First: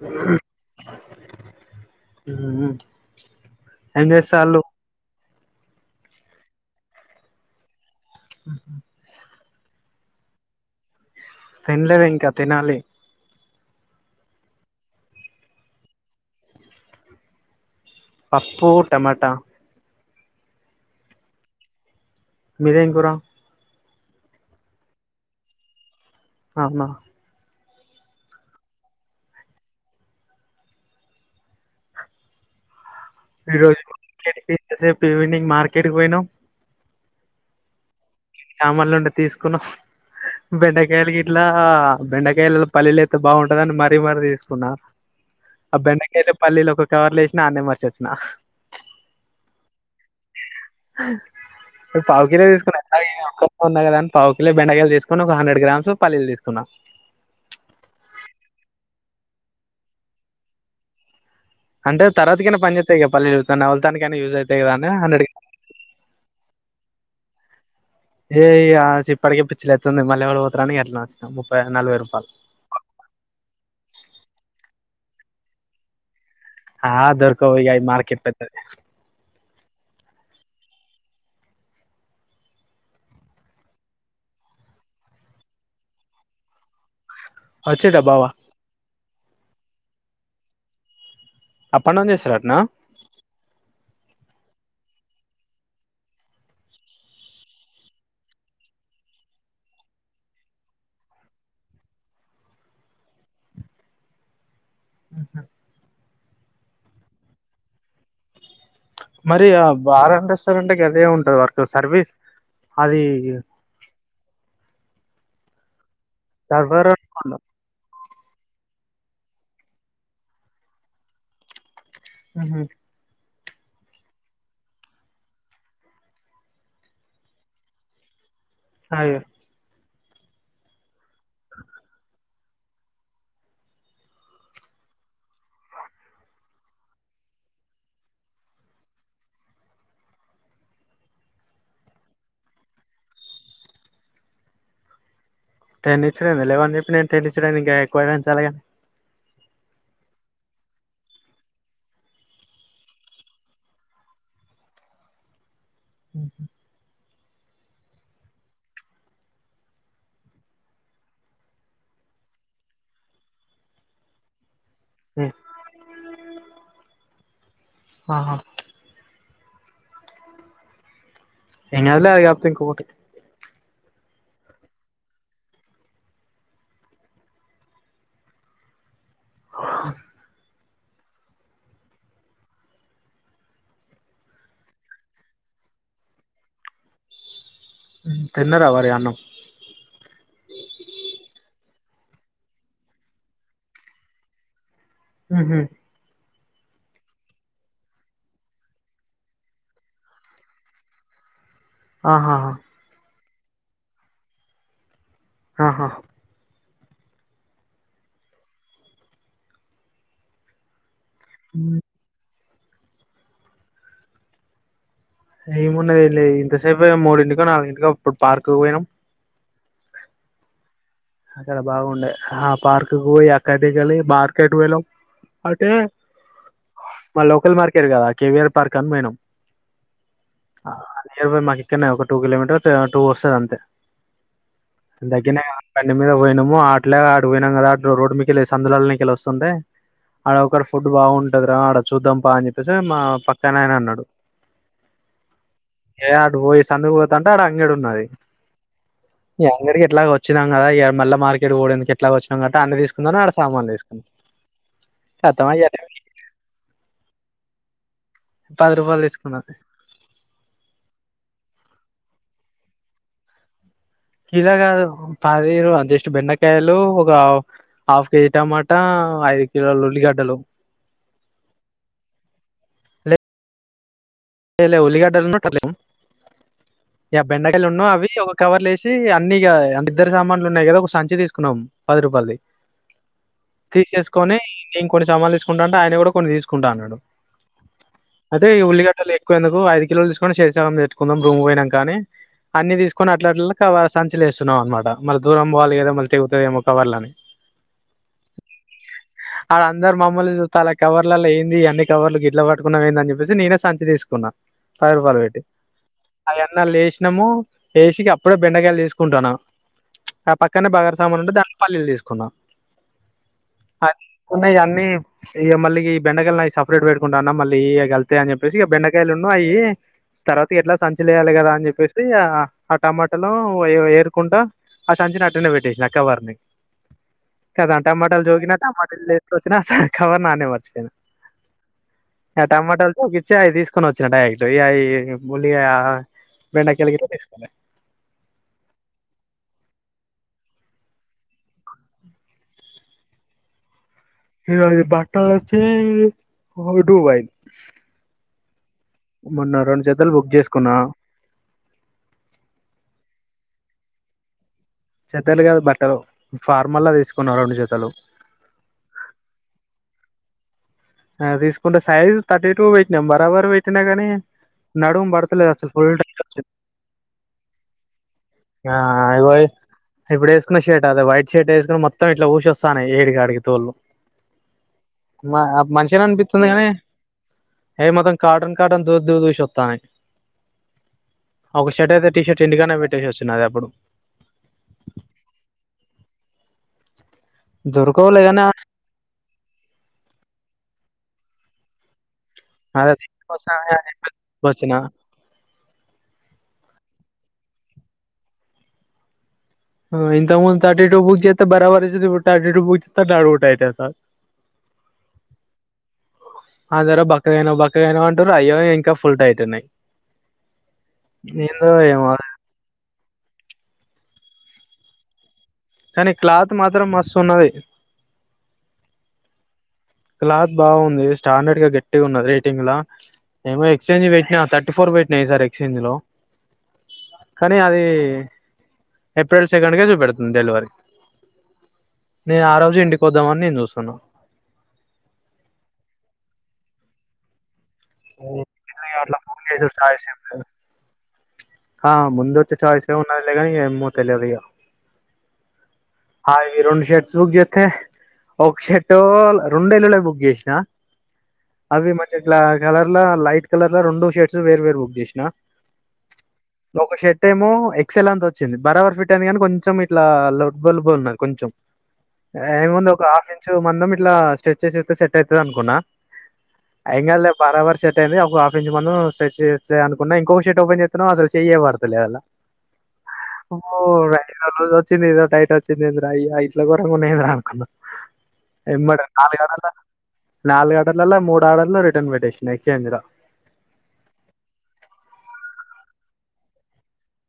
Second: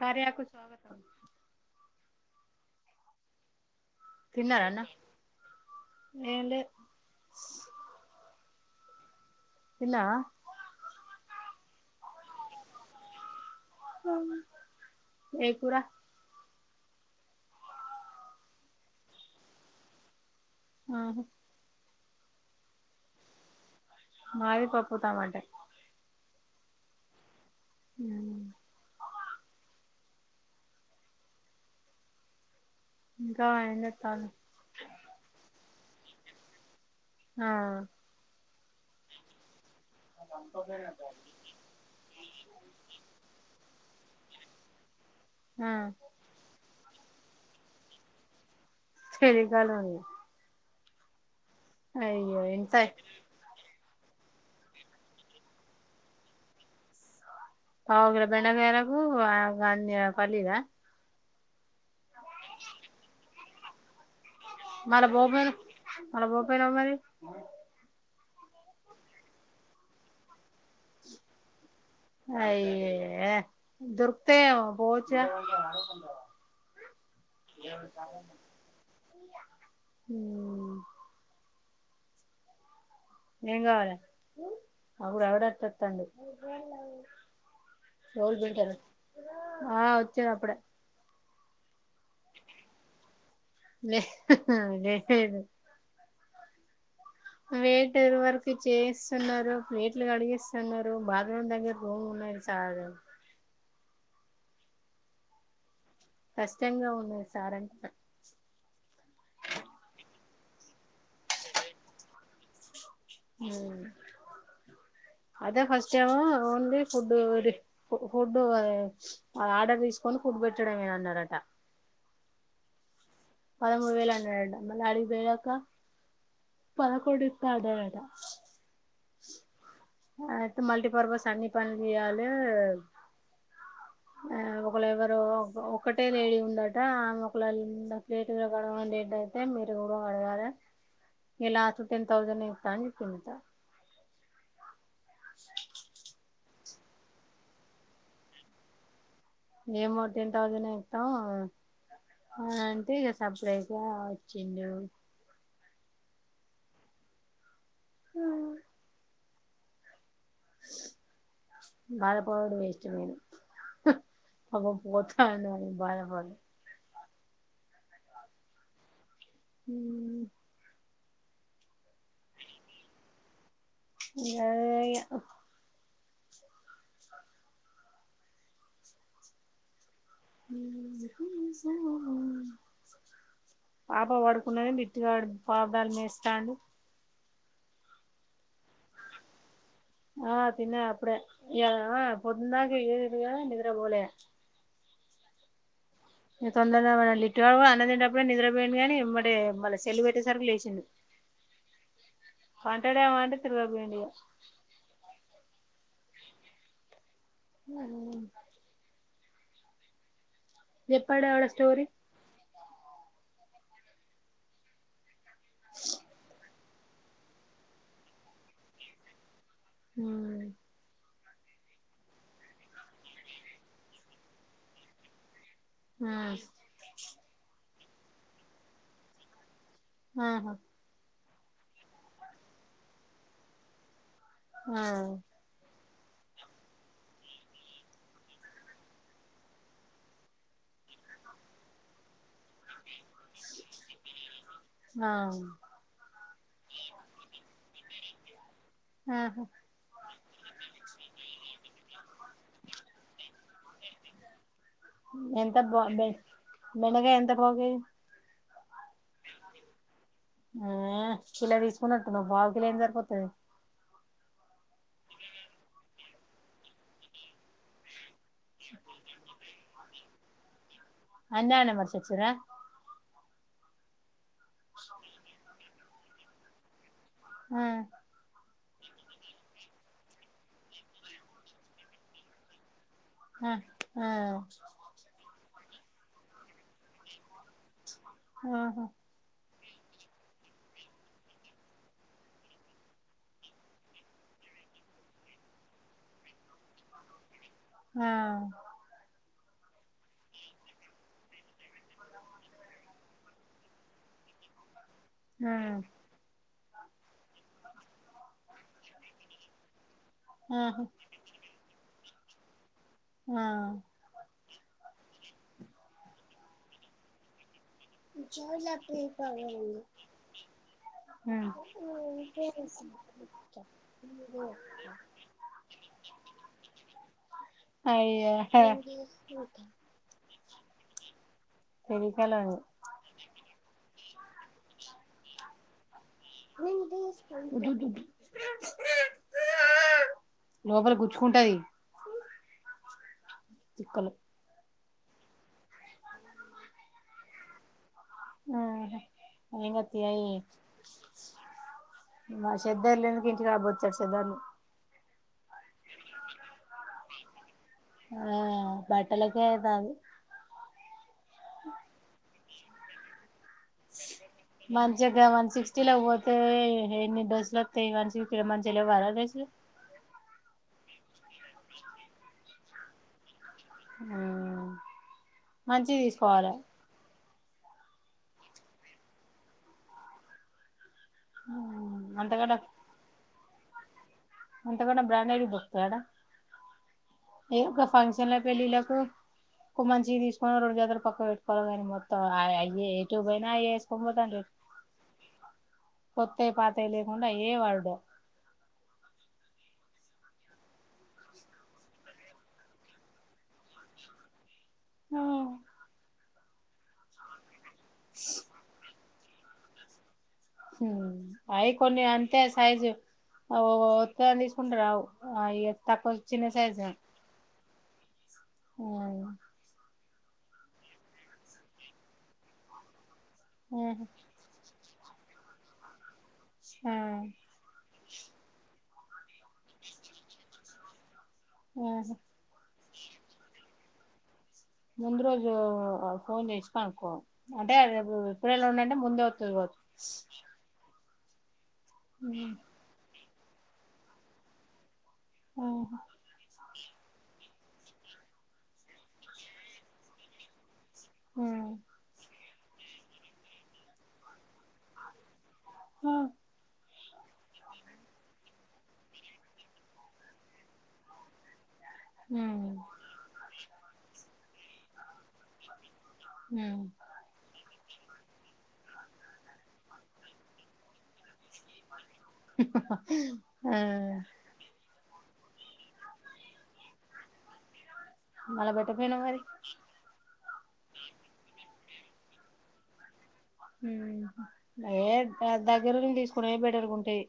కార్యకు ఏమి చేసారు ఎలే ఆ ఇలా తినలేదు ఇంకా తినాలి ఏ కూర పప్పుటమాటా ఆహ మీదేం కూర మాది పప్పు టమాటే అవున ఉం ఇంకా ఏం చేత్తాలు ఈరోజు వినింగ్ మార్ [inaudible] క్రికెట్ కి పోయినం ఆ చమల్లు నుండి తీసుకున్నా బెండకాయలకి ఇట్లా బెండకాయలలో పల్లీలుఎస్తతే బాగుంటందని మరి తీసుకున్నా ఆ బెండకాయలె పల్లిలు కవర్లు ఎసినా అడ్నె మర్చెసిన క్షనీకాలం ఇది అ [inaudible] అయ్యో ఎంత ఐంది కొన్న కద అని పావుకిలు బెండకాయలు తీసుకుని ఒక హండ్రెడ్ గ్రామ్స్ పల్లీలు తీసుకున్నా పావు కిలో బెండ కాయలకు ఆ పల్లీల అంటే తర్వాతకినా పని చేతాయి కదా పల్లిలు నవుల్ తానికి ఐన యూస్ అయి తాయి మల్ల బో పోయినవు మల్ల బో పోయినవు మరి ఆ [inaudible] ఏ ఇగ ఇప్పటికే పిచ్చిలేతంది మళ్ళి ఎవరు పోతరాని ఇగ అట్లా నే వచ్చిన నలభై రూపాయలు అయ్య యే దొరుకుతాయి ఏమో పో జ ఆ దొర్కవు ఇగ ఈ మార్కెట్ పెద్దది. హ్మ్ ఏం గావాలే అప్పుడు ఎవడ తె వస్తాండు. అచ్చిండ బావా ఆ వచ్చిండ్ అప్పుడే అప్పన్ డౌన్ చేస్తాడట్న లే లేేదు. వేటరు వర్క్ చేయిస్తున్నరు ప్లేట్లు కడిగిస్తున్నరు బాత్రూమ్ దగ్గర రూమ్ ఉన్నది చాలు ఆహ కష్టంగా ఉన్నది సార్ అంటున్న మరి ఆ బారన్ రెస్టారెంట్ గదే ఉంటది వర్క్ సర్వీస్ అది అదే ఫ ఫస్టేమో ఓన్లీ సర్వర్ ఫూడ్డు అనుకుంటా ఫుడ్ ఆర్డర్ తీసుకొని ఫుడ్ పెట్టడమే అన్నరట. మ్ హ్ పదమూడు వేల అన్నడట మళ్ళ అడితే కదా అక్క పదకొండు ఇస్తా అన్నరట అయ్యో ఆ అయితే మల్టీటిపర్పస్ అన్ని పనుల్ చేయాలె ఆ ఒకల్ ఎవరో ఒకటే లేడీ ఉందట ఆమె ఒకళ ప్లేట్ కడగడం ఏంటి అంటే మీరు కూడా కడగాల ఇగ లాస్ట్ టెన్ తౌసంనే ఇస్తా అని చెప్పిందట అ టెన్ యిచ్చిండేది లీవెన్ చెప్పి నేన్ టెన్ ఇచ్చుడెంది ఇంకా ఎక్కువ చాలక ఏమో టెన్ తౌసంనే ఇత్తం అ అంటే ఇక సప్డగా వచ్చిండు. హ్ ఆ బాధ పడి వెస్ట్ నేను అబ్బ పోతండు అని బడపడ ఆహా హ్ ఏం కాదులే అది కాకపోతే ఇంకొకటి అదే ఇగ ఆ పాప పడుకున్నది బిట్టు గాడు పాప్దాల మేస్తాండు తిన్నరా మరి అన్నం. ఆ పొద్దుందాకా ఎగిరిన్రుగా నిద్రపోలే మ్ హ్ తొందర్గా లిట్టూగాడ్ అన్నం తినేటప్పుడే నిద్రపోయిండు గనీ ఎంబటే మళ్ళ సెల్లు పెట్టేసరికి లేచిండు. ఆహా పంటాడేమో అంటే తరువాకుడి ఆహా ఆ చెప్పాడు ఆడ స్టోరీ ఈ మన్నద ఇల్ ఇంత సేపు మూడింటికో నాలుగుంటికో అప్పుడు పార్కు పోయినాం హ అక్కడ బాగుండే ఆ పార్కు పోయి అక్కడ కలి మార్కెట్ వెళం అటే మా లోకల్ మార్కె రు కదా కేవిఆర్ పార్క్ అను మేనం ఆహా నియర్ బై మాకు ఇక్కడనే ఒక టూ కిలోమీటర్ టూ వస్తారు అంతే ఆ పన్ని మీద పోయినాము అట్లేగా అ పోయినాము కదా అ రోడ్ మీకెళ్ళి సందులాలనికెలి వస్తుంటే ఆడ ఒకక్కడ ఫుడ్ బాగుంటది రా ఆడ చూద్దాం పా అని చెప్పే మా పక్కనయన అన్నాడు ఆ ఏ ఆడు పోయి సందుకుపోత అంటే ఆడు అంగడు న్నాయి ఆహా అంగరి కేట్లాక వచ్చ వచ్చినా కదా మళ్ళీ మార్కెట్ ఓడిడాకి ఎట్లాగా వచ్చినా గట్ట అన్ని తీసుకుందాని ఆక్కడ సామానులు తీసుకుందం ఎంత బ బెండకాయ ఎంత తర్వాగే పది రూపాయలు తీసుకున్నా ఆ కిలా తీసుకున్నట్టు నువ్వు బావుకిలో ఏం సరిపోతుది కీలాగా పారీరు అంతెస్ట్ బెన్నకాయలు ఒక ఆఫ్ కేజీ టమాటా ఆ ఇల ఉల్లిగడ్డలు అన్యన మర్చక్సరా ఏ ఉలిగాడ్డన్నట్ట ఆ బెండకాయలు ఉన్నావు అవి ఒక కవర్ లేసి అన్ని ఇగ ఇద్దరి దగ్గర సామాన్లు ఉన్నాయి గదా ఒక సంచి తీసుకున్నాం పది రూపాయలది ఆ ఆ తీసేసుకొని నేను కొన్ని సమాలు తీస్ కుంటంటే ఆయన గుడా కొన్ని తీసుకుంటా అన్నడు ఐతే ఈ ఆహా ఉల్లిగడ్డల ఎక్కువెందుకు ఐదు కిలోలు తిసుకొని సెరి సగం చేసుకుందాం రూమ్ కి పోయినాంక కానీ అన్ని తీసుకొని అట్లట్ల కవ సంచిలో వేస్కున్నాం అనమాట మళ్ళ దూరం పోవాలి మల్ల దూరం పోవాలి మళ్ళ తేగుతదేమో కవర్ అనేసి ఆ ఆడ్ అందరూ మమ్మల్ని చూస్తరు కవర్లలో ఏంది అన్ని కవర్లు గిట్ల పట్టుకున్నార్ ఏందని చెప్పేసి నేనే సంచి తీసుకున్నా పది రూపాయలు పెట్టీ ఆ ఆల్ ఎన్ ఆ లేసినాము వేసికి అప్పుడే బెండకాయలు తీసుకుంటాన్న ఆ పక్కనే ఆహా బగార సామాన్లు ఉంటే దాంట్లో పల్లిలు తీసుకు కొన్న ఆ ఉన్నాయి అన్నీ ఇక మళ్ళీ ఈ బెండకాయలు నావి సపరేట్ పెట్టుకుంటున్న మళ్ళీ ఇగ కలుత్తయి అని చెప్పేసి బెండకాయలును అయి తర్వాత ఎ సంచి కదా ఉమ్ అని చెప్పేసి ఆ టమాటాలు ఏరుకుంటా ఆ సంచిన అటునే పెట్టేసిన ఆ కవర్ ని కదా టమాటాలు అయ్యో జోకిిన టమాటాలు తీసుకువచ్చిన కవర్ ఆనె మర్చిపోయిన తెలికలో ఆ టమాటాలుతో ఇచ్చి అ తీసుకొని వచ్చు చిన్నడయి జయా [unintelligible] ఇగ ఆమె [unintelligible] లోపల గుచ్చుకుంటది చిక్కళ్ళు బట్టలు వచ్చినాయి [unintelligible] ఆ ఇంగ తి అయి బుక్ చేసుకున్నా ఆ శబ్ధాలు ఇంటికి రాబోచ్చాడు దాన్ని చెతలు కదా బట్టలు ఫార్మల్లా తీసుకున్నారు రెండు చె ఆ బట్టలకే అయితంది ఆ తీసుకుంటే సైజ్ థర్టీ టూ పెట్టినాం బరాబర్ పెట్టినాం మాంచిగా వన్ ఫుల్ సక్స్టీటీలో టైట్ పోతే వచ్చింది ఎన్ని డ్రస్సులు వస్తాయి వన్ సక్స్టీలో మంచిగా ఆ లేవా ఇగో డ్రస్సులు ఇప్పుడు షర్ట్ అది వైట్షట్ వేసికుని మొత్తం ఇట్లా ఉసూ వస్తున్నాయి ఏడికి ఆడికి [unintelligible] మా మంచివి మంచినే అనిపిస్తుంది తీసుకోవాలే కానీ ఏ మాత్రం కార్టన్ కార్టన్ దూ దూ దూసిస్తాన్నాయి ఒక షర్ట్ అయితే టీషర్ట్ ఇంటికడనే పెట్టేసివచ్చిన నాది అప్పుడు అంత కన్నా బ్రాండెడ్ దొరుకుతాయా ఆడ ఏ దొరకవులే ఫంక్షన్ లో గాని పేళ్ళిళలకు మంచిది తీసు కొనీ రెండు జతలు పక్క పెట్టుకోవలి కానీ మో అవే అదే ఏటు పోయినా ఏసుకుని పోతండ్రు వచ్చిన కొత్తవి పాతవి తెలికుండా అయ్యే వాడుడు ఇంత ముందు థర్టీ టూ బుక్ చేతే బరాబరి థర్టీ టూ బుక్ చే డ ఉటాయితే సార్ ఆ అందరూ బక్కగా అయినావు బక్క ఇనా ఉంటారు అయ్యో ఇంకా ఫుల్ టైట్ ఉనాయి అయి కొన్ని అంతే సైజు ఆ ఓత్తని తీసుకుంటే రావు ఇగ తక్కువ కానీ చిన్న క్లాత్ మాత్రం మస్తు ఉన్నది అ క్లాత్ బాగుంది స్టాండర్డ్ గా గట్టిగా ఉన్నది రేటింగ్ లా నేను కూడా ఎక్చేంజ్ పెట్టిన ట్వంటీ ఫోర్ పెట్టిన ఇ సారి ఎక్స్చేంజిలో మ్ ఏప్రిల్ సెకండ్ క చుపెడుంది డెలివరి నేను ఆ రోజు ఎండి ద్దామని నేను చూస్తున్నా ముందు రోజు ఫోన్ చేసితా అనుకో అంటేే ఎప్పుడళ ఎందుకులే ఉన్నంటే అట్లా ముందే ఫోన్ వతుంది పో చేసి చాయిస్ ఏం లేదు. ఆ ముందు వచ్చే ఛాయస్ ఎమో కానీ మూ తెలి అద ఓహ అవి రెండు షర్ట్స్ బుక్ చేస్తే ఒక షర్ట్ రెండు ఎల్ లులే బుక్ చేసిన అవి మంచి ద కలర్ లైట్ కలర్లా రెడు షర్ట్స్ వేరు వేరు బుక్ చేసిన హ ఒక షర్ట్ ఏమో ఎక్స ఎల్ అంత వచ్చింది బరాబర్ ఫిట్ అయింది కానీ కొంచెం ఇట్లా అ బలు బ ఉన్నారు కొంచెం ఏముంది ఒక హాఫ్ ఇంచు మందం ఇట్లా స్ట్రెచ్ చేస్ అయితే సెట్ అయితది అనుకున్నా ఎం కాదు లే బార్బర్ సెట్ ఒక హాఫ్ ఇంచ మనం స్ట్రెచ్ చేలే అనుకున్నా ఇంక షట్ ఓపెన్ చేస్తును అసలు చేయ పడతలే యలా ఆ చి ఎదో టైప్ ఇది ఏందీరా అయ్యా ఇట్ల ఘోరంగా ఉన్నాయి అని అనుకున్నాం మల పెట్టపోయిన మరి నాలుగు ఆడలలో మూడు ఆడర్లు రిటర్న్ పెట్టేసి ఎక్స్చేంజ్ లా ఉమ్ ఏ దగ్గరనే తీసుకునే బెటర్గుంటాయి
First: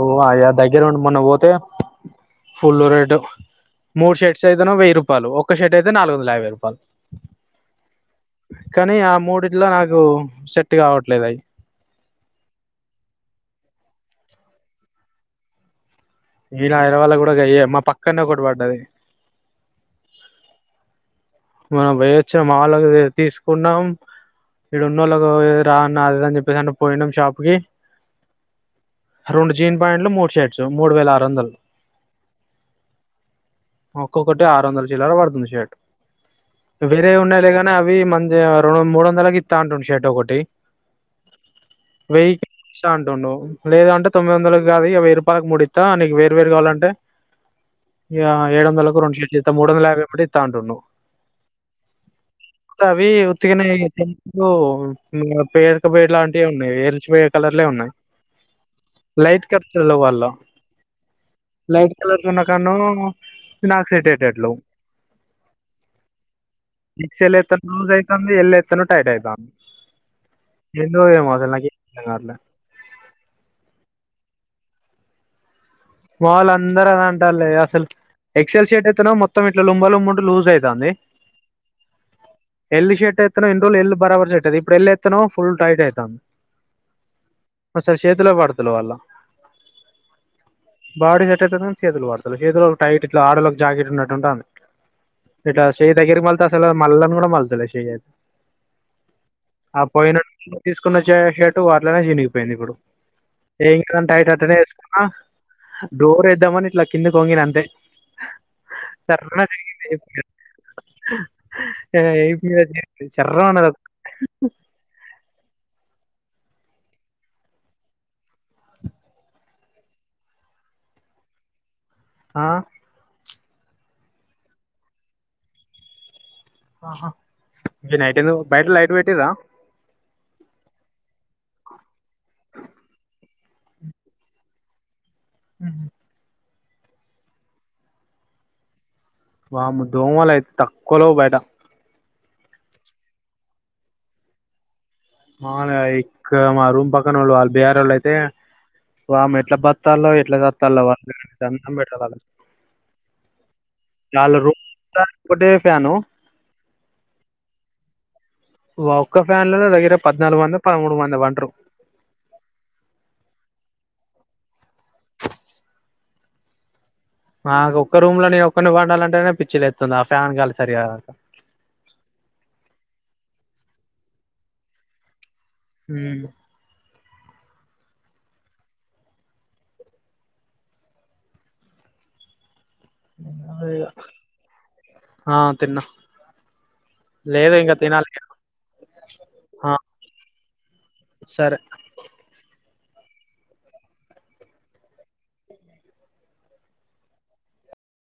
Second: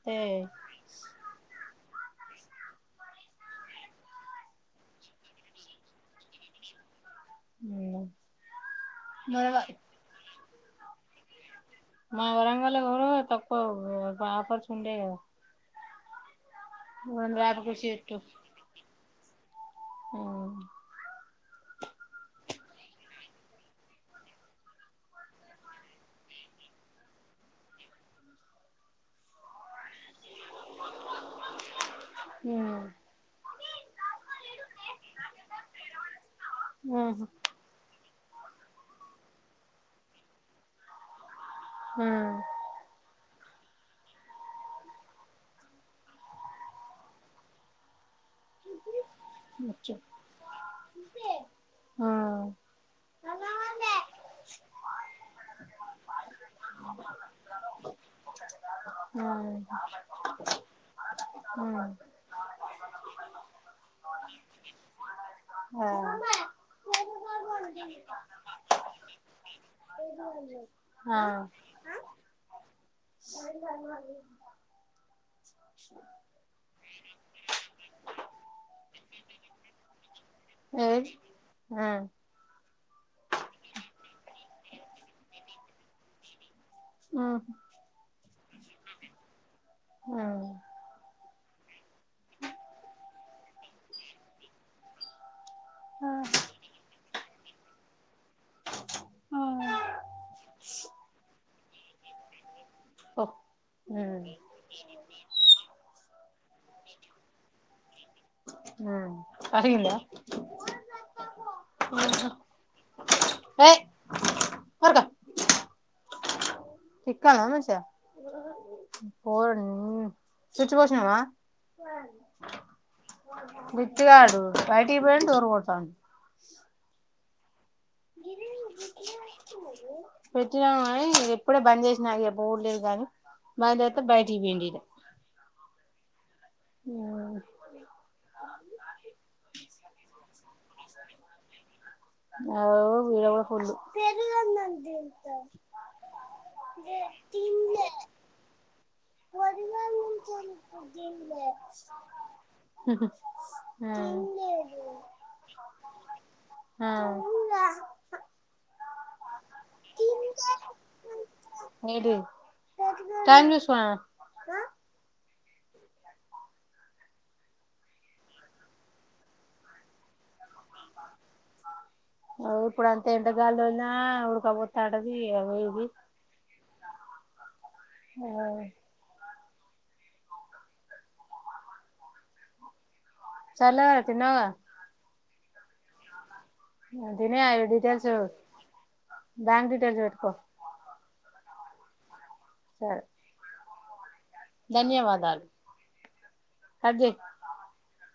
ఓ ఆ ఇగ దగ్గిరుండ్ మొన్న పోతే ఫుల్లు రేటు మూడు షర్ట్స్ అయితేను వెయ్యి రూపాయలు ఒక్క షర్ట్ అయితే నాలుగు వందల యాభై రూపాయలు కానీ ఆ మన మూడిట్లో నాకు షర్ ట్ట్ కావట్లేదు అయి మా వరంగల్లో కూడా తక్కువ ఆఫర్స్ ఉండేయి కదా తీరా హైదరాబాద్ లో కూడా ఇగ ఈ వేప మా చెట్టు పక్కనే ఒకటి పడ్డది ఉమ్ మనం పొయ్యొచ్చాం మా వాళ్ళకి తీసుకున్నాం ఇడున్నోళ్ళకి చం మూడు వేల ఆరు వందలు ఒక్కొక్కటి ఆరు వందల చిల్లర పడుతుంది షర్ట్ వేరే ఉండెలే కానీ అవి మం అ రెండు మూడొందలకిత్తా అంటుడు షర్ట్ ఒకటి వెయ్యిక్ షా అంటుండు లేదంటే తొమ్మిది వందలకి కాదు ఇగ వెయ్యి రూపాయలకి మూడిత్తా నీకు వేరు వేరు కావాలంటే ఇగ ఏడు వందలకు రెండు షర్ట్ లిస్తా మూడు వంద వచ్చు యాభై ఒకటిత్తా అంటుండు ఆ అవి ఉతికిినవి [unintelligible] పేడక పోయే లాంటివి ఉన్నాయి ఎల్చి పోయ కలర్లే ఉన్నాయి లైట్ కలర్ [unintelligible] వాళ్ళు లైట్ కలర్స్ ఉన్న కాడ్ను ఫినాక్సైటేటట్లు ఎక్సల్ ఏత్తేను లూజ్ ఐతుంది ఎల్ ఎత్తేను టైట్ ఐతాంది ఎందో ఏమో అసలు నాకే [unintelligible] అర్ధం కావట్లా మా వాళ్ అందరూ అదే అంటాల్లే ఆసలు ఎక్సెల్ షేట్ అయితేనో మొత్తం ఇట్లా లుంగ లుంగుంటు లూజ్ ఐతాంది ఏది ఆ ఎల్ షర్ట్ ఏత్తేనో ఇన్ రోజులు ఎల్ బరాబర్ షర్ట్ అది ఇప్పుడు ఎల్ ఏత్తేనో ఫుల్ టైట్ ఐతాంది ఉమ్ ఓ సారి చేతిలో పడు పిలవాల ఉమ్ బాడీ సెట్ ఐతాంది కానీ చేతులు పడతలే చేతులో టైట్ ఇట్లా ఆడోళ్ళకు జాకెట్ ఉన్నట్టు ఉంటాంది ఇట్లా చెయ్ దగ్గరి మల్లను గూడ మల్ తెలే షీ [inaudible] ఆ పోయిన [inaudible] తీసుకోనొచ్చే షట్ వాటిలోనే చినిగిపోయింది ఇప్పుడు ఓ ఏంట్రాని ఉమ్ టైటైతెనే ఏసుకున్నా డోర్ ఏద్దామని ఇట్లా కిందకి వొంగిన అంతే ఉమ్ సర్రున అరిగిందా చినిగింది [inaudible] సర్రుమన్నది ఏయ్ చిక్కాలమచ్చ ఓరి నీ చిచ్చి పోసినవా ఆ బిచ్చగాడు బయటికి పోయి దూర కొతాం ఆహా నైట్ బయట లైట్ పెట్టిర పెట్టినాము కానీ ఎప్పుడే బంద్ చేసినా అ బడలేదు కాని మళ్తే బయటికి పోయి [unintelligible] మ్ అ మ దోమలు అయితే తక్కువలో బయట అవు వీర కూడా మాగా ఇక్క మా రూమ్ పక్కన వాళ్ళు వాళ్ళు బేర్ వాళ్ళు అయితే, వా ఎట్లా బత్తాలో ఎట్లా చత్తాలో వాళ్ళ అన్నం పెట్టాల వాళ్ళ వాళ్ళ రూమ్ ఒకటే ఫ్యాను ఆ ఒక్క ఫ్యాన్లలో దగ్గర పద్నాలుగు మంది పదమూడు మంది వంటరు ఏంటిది హ అ ఒక్క రూమ్ లోనే ఒక్కరిని వండాలంటేనే పిచ్చిలు లేతుంది ఆ ఫ్యాన్ గాలి సరిగా రాక ఇప్పుడు అంత ఎంటగాలినా ఉడకబోతాంటది అవది ఉమ్. ఆ చల్లవ తిన్నవ్గ అ తిన్న మ్ తినేయ డీటెయిల్స్ బ్యాంక్ డీటెయిల్స్ పెట్టుకో సారె సార్ ధన్యవాదాలు కట్జెయి